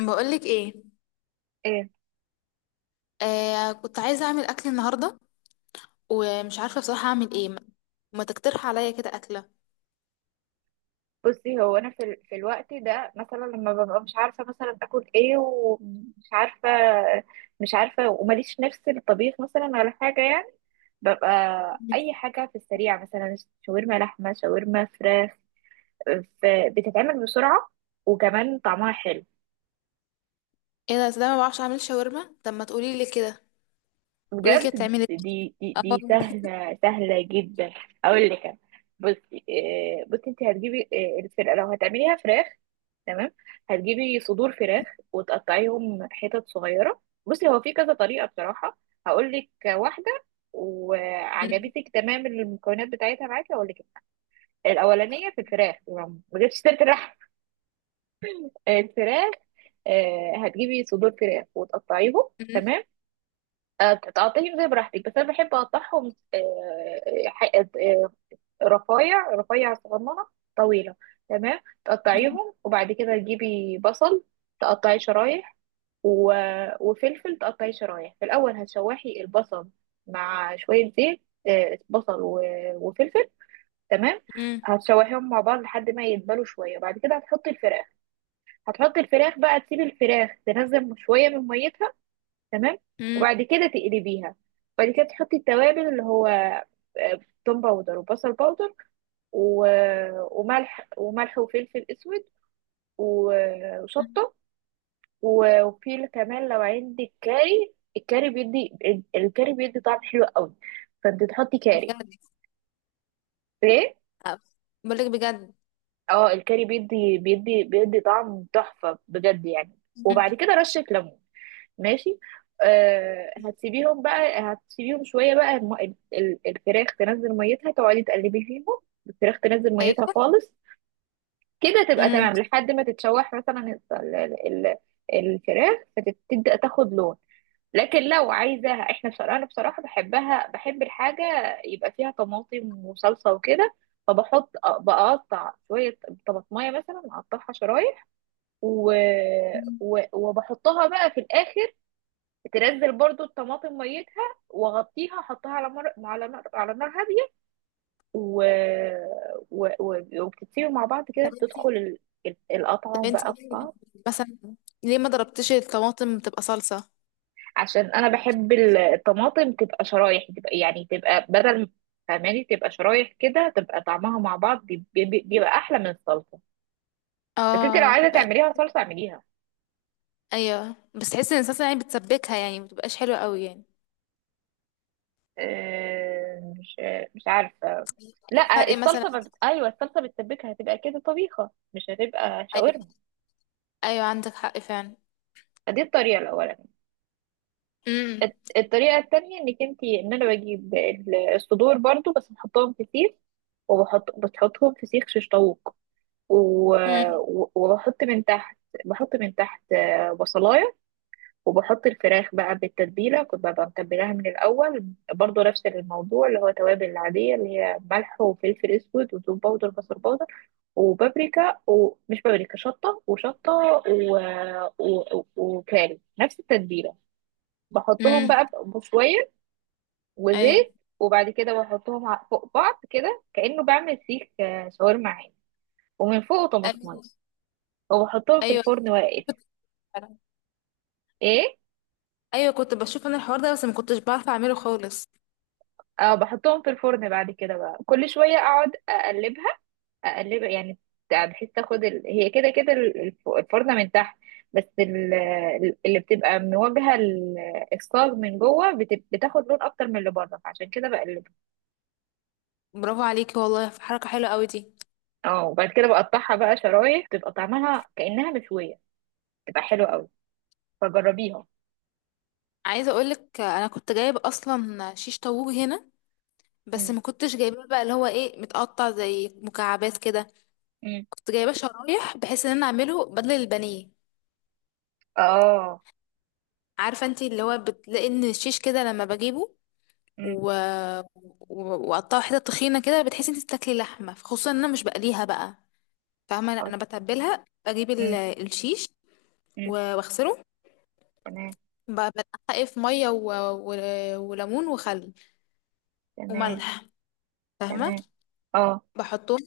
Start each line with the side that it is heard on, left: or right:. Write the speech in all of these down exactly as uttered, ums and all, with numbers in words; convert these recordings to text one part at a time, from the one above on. left: بقولك ايه؟
right: ايه.
left: آه، كنت عايزه اعمل اكل النهارده، ومش عارفه بصراحه اعمل ايه. ما ما تقترح عليا كده اكله؟
right: بصي هو انا في, ال... في الوقت ده مثلا لما ببقى مش عارفه مثلا اكل ايه ومش عارفه مش عارفه وماليش نفس الطبيخ مثلا ولا حاجه يعني، ببقى
left: مم.
right: اي حاجه في السريع، مثلا شاورما لحمه، شاورما فراخ. آه، ف... بتتعمل بسرعه، وكمان طعمها حلو.
left: ايه ده؟ أصل انا ما بعرفش اعمل شاورما. طب ما تقولي لي كده، قولي لي كده،
right: بجد
left: بتعملي إيه؟
right: دي دي
left: اه.
right: دي سهلة، سهلة جدا. أقول لك أنا. بصي، آه، بصي أنت هتجيبي، آه، الفرقة لو هتعمليها فراخ، تمام، هتجيبي صدور فراخ وتقطعيهم حتت صغيرة. بصي هو في كذا طريقة بصراحة، هقول لك واحدة،
left: مم.
right: وعجبتك تمام، المكونات بتاعتها معاكي، هقول لك. الأولانية في الفراخ، ما جبتش سيرة اللحم. الفراخ. آه، هتجيبي صدور فراخ وتقطعيهم،
left: مم.
right: تمام. آه، تقطعيهم زي براحتك، بس انا بحب اقطعهم آه، ح- آه، آه، رفايع، رفايع صغننه طويله، تمام. تقطعيهم، وبعد كده تجيبي بصل تقطعي شرايح، و- وفلفل تقطعي شرايح. في الاول هتشوحي البصل مع شويه زيت، آه، بصل و- وفلفل، تمام.
left: مم.
right: هتشوحيهم مع بعض لحد ما يدبلوا شويه، بعد كده هتحطي الفراخ هتحطي الفراخ بقى، تسيبي الفراخ تنزل شويه من ميتها، تمام.
left: مم.
right: وبعد كده تقلبيها، بعد كده تحطي التوابل، اللي هو آه، توم باودر، وبصل باودر، و... وملح، وملح وفلفل اسود، و...
left: مم.
right: وشطه. و- وفي كمان لو عندك كاري، الكاري بيدي، الكاري بيدي طعم حلو قوي، فانت تحطي كاري.
left: بجد؟
right: ليه؟
left: آه، بقولك بجد.
right: اه الكاري بيدي بيدي بيدي طعم تحفه بجد يعني.
left: مم.
right: وبعد كده رشه ليمون، ماشي. آه، هتسيبيهم بقى، هتسيبيهم شويه بقى الم- ال- ال- الفراخ تنزل ميتها، تقعدي تقلبي فيهم، الفراخ تنزل ميتها
left: ايوه.
right: خالص، كده تبقى
left: مم.
right: تمام، لحد ما تتشوح مثلا ال- ال- ال- الفراخ، فتبدا تاخد لون. لكن لو عايزاها، احنا بصراحه، انا بصراحه بحبها، بحب الحاجه يبقى فيها طماطم وصلصه وكده، فبحط، بقطع شويه طماطمايه مثلا، اقطعها شرايح، و...
left: مم.
right: و... وبحطها بقى في الاخر، تنزل برضو الطماطم ميتها، واغطيها، احطها على مر... على نار، على نار هاديه، و... و... و... وبتتسيبوا مع بعض
left: طب
right: كده، تدخل
left: انتي
right: ال... ال-
left: طب
right: القطعه
left: انتي
right: بقى في
left: ليه
right: بعض.
left: مثلا ليه ما ضربتيش الطماطم بتبقى صلصه؟
right: عشان انا بحب ال- الطماطم تبقى شرايح، تبقى يعني، تبقى بدل، فاهماني؟ تبقى شرايح كده تبقى طعمها مع بعض بي- بي- بيبقى احلى من الصلصه. بس انت لو
left: اه.
right: عايزه تعمليها صلصه، اعمليها.
left: ايوه بس تحسي ان الصلصه يعني بتسبكها، يعني ما بتبقاش حلوه قوي يعني.
right: آه، مش مش عارفه.
left: إيه الفرق
right: لا
left: مثلا؟
right: الصلصه ما بت... ايوه الصلصه بتسبكها، هتبقى كده طبيخه، مش هتبقى
left: ايوه.
right: شاورما.
left: ايوه عندك حق فعلا.
right: دي الطريقة الأولانية.
left: امم.
right: الت- الطريقة التانية، انك انتي، ان انا بجيب ال- الصدور برضو، بس بحطهم في سيخ. وبحط بتحطهم في سيخ شيش طاووق، و-
left: امم.
right: و- وبحط من تحت، بحط من تحت آه، بصلاية، وبحط الفراخ بقى بالتتبيلة، كنت ببقى متبلاها من الأول. برضو نفس الموضوع، اللي هو توابل العادية، اللي هي ملح وفلفل أسود وتوم باودر بصل باودر وبابريكا، ومش بابريكا، شطة، وشطة و... و... و... وكاري، نفس التتبيلة. بحطهم
left: امم.
right: بقى بشوية
left: ايوه،
right: وزيت، وبعد كده بحطهم ع- فوق بعض كده، كأنه بعمل سيخ آه، شاورما عادي، ومن فوق طماطمية،
left: ايوه،
right: وبحطهم في
left: ايوه،
right: الفرن واقف.
left: فعلا.
right: ايه.
left: ايوه كنت بشوف انا الحوار ده، بس ما كنتش بعرف اعمله خالص.
right: اه بحطهم في الفرن، بعد كده بقى كل شوية اقعد اقلبها، اقلبها يعني، بحيث تاخد ال... هي كده كده ال- الف- الفرنة من تحت، بس ال... اللي بتبقى مواجهة ال- الصاج من جوه بت... بتاخد لون اكتر من اللي بره، فعشان كده بقلبها.
left: برافو عليكي والله، في حركه حلوه قوي دي.
right: اه، وبعد كده بقطعها بقى شرايح، بتبقى طعمها كأنها مشوية، تبقى حلوة قوي، فجربيها.
left: عايزه اقولك، انا كنت جايب اصلا شيش طاووق هنا، بس
right: مم.
left: ما كنتش جايباه بقى اللي هو ايه، متقطع زي مكعبات كده.
right: مم.
left: كنت جايباه شرايح بحيث ان انا اعمله بدل البانيه.
right: اه.
left: عارفه انت اللي هو بتلاقي ان الشيش كده لما بجيبه
right: مم.
left: و... و- وقطعها حتت تخينه كده، بتحسي انت بتاكلي لحمه، خصوصا ان انا مش بقليها بقى. فاهمه. لا انا
right: أوكي.
left: بتبلها، بجيب ال-
right: مم.
left: الشيش و-
right: مم.
left: واغسله،
right: تمام.
left: ب- بنقعه في ميه و... و... وليمون وخل
right: تمام.
left: وملح، فاهمه.
right: تمام. اه.
left: بحطهم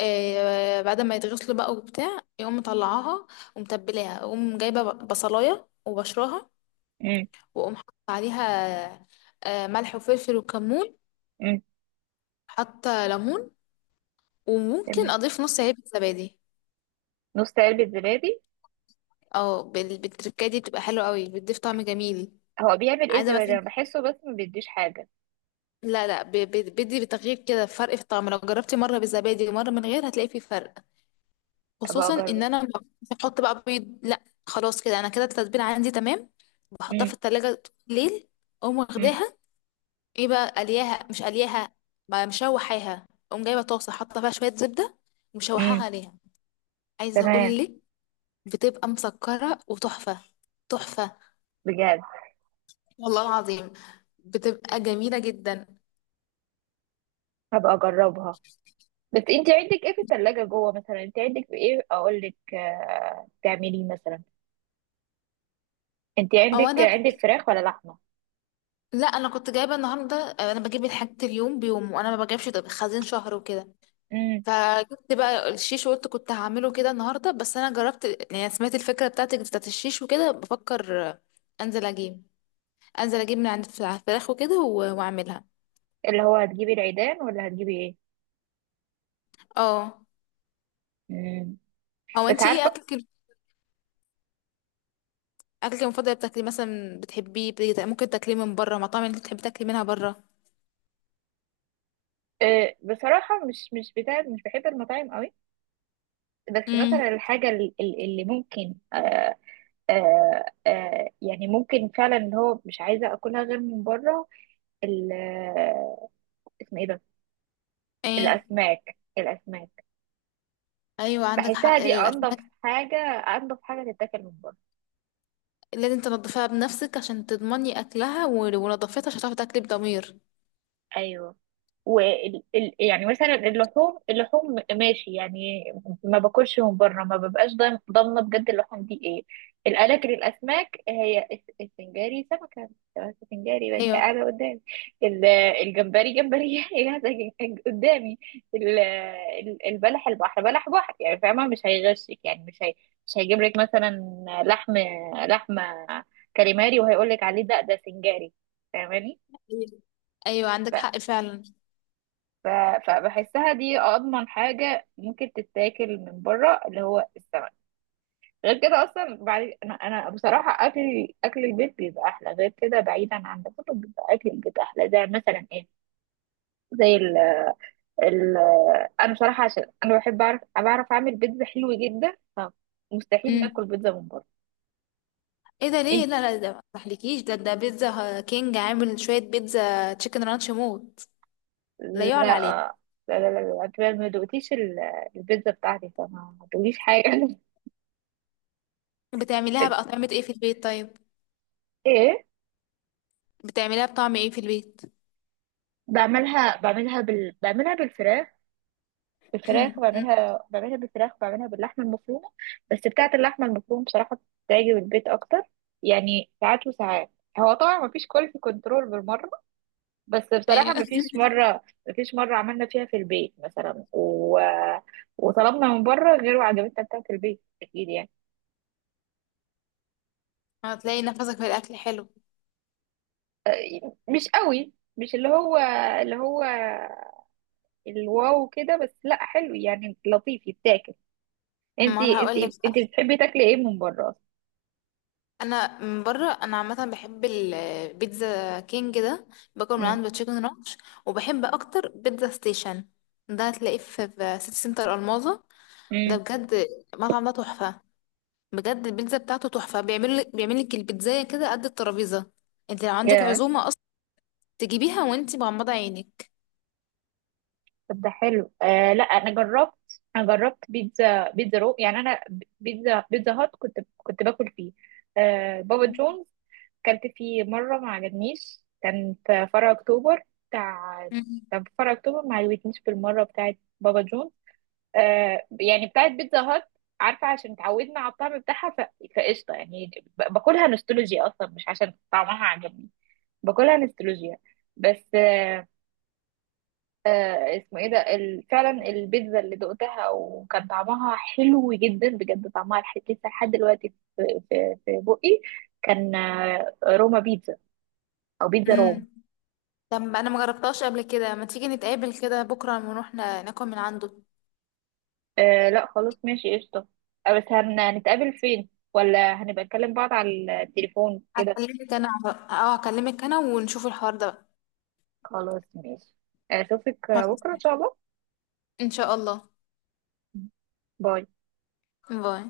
left: آه بعد ما يتغسلوا بقى وبتاع، يقوم مطلعاها ومتبلاها، اقوم جايبه ب- بصلايه وبشراها،
right: مم.
left: واقوم حاطه عليها آه ملح وفلفل وكمون،
right: مم.
left: حاطه ليمون، وممكن
right: تمام.
left: اضيف نص علبه زبادي.
right: نص علبة زبادي.
left: اه بال- بالتركاية دي بتبقى حلوة قوي، بتضيف طعم جميل.
right: هو بيعمل ايه
left: عايزة
right: الزبادي؟
left: مثلا.
right: انا بحسه بس ما بيديش حاجة.
left: لا، لا، ب- ب- بدي بتغيير كده، فرق في الطعم. لو جربتي مرة بالزبادي ومرة من غير هتلاقي فيه فرق.
right: ابقى
left: خصوصا ان
right: اجرب.
left: انا ما بحط بقى بيض. لا خلاص كده، انا كده التتبيلة عندي تمام. بحطها في
right: مم.
left: التلاجة ليل، اقوم
right: مم.
left: واخداها. ايه بقى، قلياها مش قلياها؟ ما مشوحاها، اقوم جايبة طاسة حاطة فيها شوية زبدة ومشوحاها
right: مم.
left: عليها. عايزة
right: تمام.
left: اقول لك، بتبقى مسكرة وتحفة. تحفة،
right: بجد.
left: والله العظيم، بتبقى جميلة جدا.
right: هبقى اجربها. بس انت عندك ايه في التلاجة جوه مثلا؟ انت عندك ايه اقول لك آه، تعمليه مثلا؟ انت
left: او
right: عندك
left: انا
right: عندك
left: كنت-
right: فراخ ولا لحمة؟
left: لا انا كنت جايبه النهارده. آه، انا بجيب الحاجات اليوم بيوم، وانا ما بجيبش طب- خزين شهر وكده.
right: مم.
left: فجبت بقى الشيش وقلت كنت هعمله كده النهارده، بس انا جربت يعني، سمعت الفكره بتاعتك بتاعت الشيش وكده، بفكر آه، انزل اجيب انزل اجيب من عند الفلا- الفراخ وكده و- واعملها.
right: اللي هو هتجيبي العيدان ولا هتجيبي ايه؟
left: اه.
right: مم.
left: هو
right: بس
left: انت ايه
right: عارفة.
left: اكلك اكلك المفضل بتاكلي مثلا بتحبيه؟ بت- ممكن تاكليه من بره؟ مطاعم اللي بتحبي تاكلي منها بره؟
right: أه، بصراحة مش مش بتاع، مش بحب المطاعم قوي، بس
left: امم.
right: مثلا الحاجة ال- ال- اللي ممكن أه. أه أه يعني ممكن فعلا اللي هو مش عايزة أكلها غير من بره، ال- آه، اسمه ايه ده،
left: ايه.
right: الأسماك. الأسماك.
left: ايوه عندك
right: بحسها
left: حق،
right: دي أنضف
left: الاسماك.
right: حاجة، أنضف حاجة تتاكل من بره.
left: لازم تنضفيها بنفسك عشان تضمني اكلها، و- ولو نضفتها مش هتعرفي تاكلي بضمير.
right: أيوه. و ال- ال- يعني مثلا اللحوم، اللحوم ماشي يعني، ما باكلش من بره، ما ببقاش ضام- ضامنه بجد اللحوم دي ايه. الاكل الاسماك، هي الس- السنجاري سمكه، السنجاري بقى
left: ايوه.
right: قاعده قدامي، ال- الجمبري، جمبري قاعده ج- قدامي، ال- ال- البلح البحر، بلح بحر، يعني فاهمه مش هيغشك يعني، مش هي مش هيجيب لك مثلا لحم، لحمه كاليماري وهيقول لك عليه ده ده سنجاري، فاهماني؟
left: ايوه عندك حق فعلا.
right: ف- فبحسها دي اضمن حاجه ممكن تتاكل من بره، اللي هو السمك. غير كده اصلا، بعد انا أنا بصراحه، اكل اكل البيت بيبقى احلى، غير كده بعيدا عن ده كله بيبقى اكل البيت احلى. زي مثلا ايه؟ زي ال ال انا بصراحه، عشان انا بحب اعرف، بعرف اعمل بيتزا حلو جدا، فمستحيل ناكل
left: امم.
right: بيتزا من بره.
left: ايه ده ليه؟
right: انت.
left: لا، لا، ده ما تحلكيش، ده ده بيتزا كينج عامل شويه بيتزا تشيكن رانش موت. لا
right: لا
left: يعلى عليها.
right: لا لا لا لا، انت ما دقتيش ال- البيتزا بتاعتي، فما ما تقوليش حاجه.
left: بتعمليها بقى طعمة ايه في البيت طيب؟
right: ايه.
left: بتعمليها بطعم ايه في البيت؟
right: بعملها، بعملها بال... بعملها بالفراخ، بفراخ،
left: أمم،
right: بعملها بعملها بالفراخ، وبعملها باللحمة المفرومة. بس بتاعة اللحمة المفرومة بصراحة بتعجب البيت أكتر، يعني ساعات وساعات. هو طبعا مفيش كواليتي كنترول بالمرة، بس بصراحة
left: ايوه.
right: مفيش مرة مفيش مرة عملنا فيها في البيت مثلا و... وطلبنا من بره، غير وعجبتنا بتاعة البيت أكيد يعني.
left: هتلاقي نفسك في الاكل حلو.
right: مش قوي، مش اللي هو، اللي هو الواو كده بس، لا حلو يعني، لطيف يتاكل.
left: ما انا
right: انتي
left: هقول لك.
right: انتي انتي بتحبي تاكلي ايه من بره اصلا؟
left: انا من بره، انا عامه بحب البيتزا كينج ده، باكل من
right: مم.
left: عنده تشيكن رانش. وبحب اكتر بيتزا ستيشن، ده هتلاقيه في في سيتي سنتر الماظة. ده بجد، المطعم ده تحفه، بجد البيتزا بتاعته تحفه، بيعمل لك بيعمل لك البيتزايه كده قد الترابيزه. انت لو عندك
right: مم.
left: عزومه اصلا تجيبيها وانت مغمضه عينك.
right: طب ده حلو. آه لا انا جربت، انا جربت بيتزا، بيتزا رو، يعني انا بيتزا، بيتزا هات، كنت كنت باكل فيه. آه بابا جونز، كلت فيه مرة ما عجبنيش، كان في فرع أكتوبر بتاع.
left: مم.
right: كان في فرع أكتوبر ما عجبتنيش بالمرة بتاعت بابا جون، آه يعني بتاعت بيتزا هات، عارفة عشان اتعودنا على الطعم بتاعها ف... فقشطة يعني، ب- باكلها نوستولوجيا أصلا، مش عشان طعمها عجبني، باكلها نوستولوجيا بس. آه اسمه ايه ده ال- فعلا البيتزا اللي دقتها وكان طعمها حلو جدا بجد، طعمها لح- لسه لحد دلوقتي في، في في بقي. كان آه، روما بيتزا، او بيتزا روم.
left: مم. طب انا ما جربتهاش قبل كده، ما تيجي نتقابل كده بكره ونروح نا- ناكل من عنده؟
right: آه لا خلاص ماشي قشطة. آه، بس هنتقابل فين، ولا هنبقى نكلم بعض على التليفون كده؟
left: هكلمك انا. اه هكلمك انا ونشوف الحوار ده بقى.
right: خلاص ماشي. آه، اشوفك
left: خلاص.
right: بكرة ان شاء الله.
left: ان شاء الله.
right: باي.
left: باي.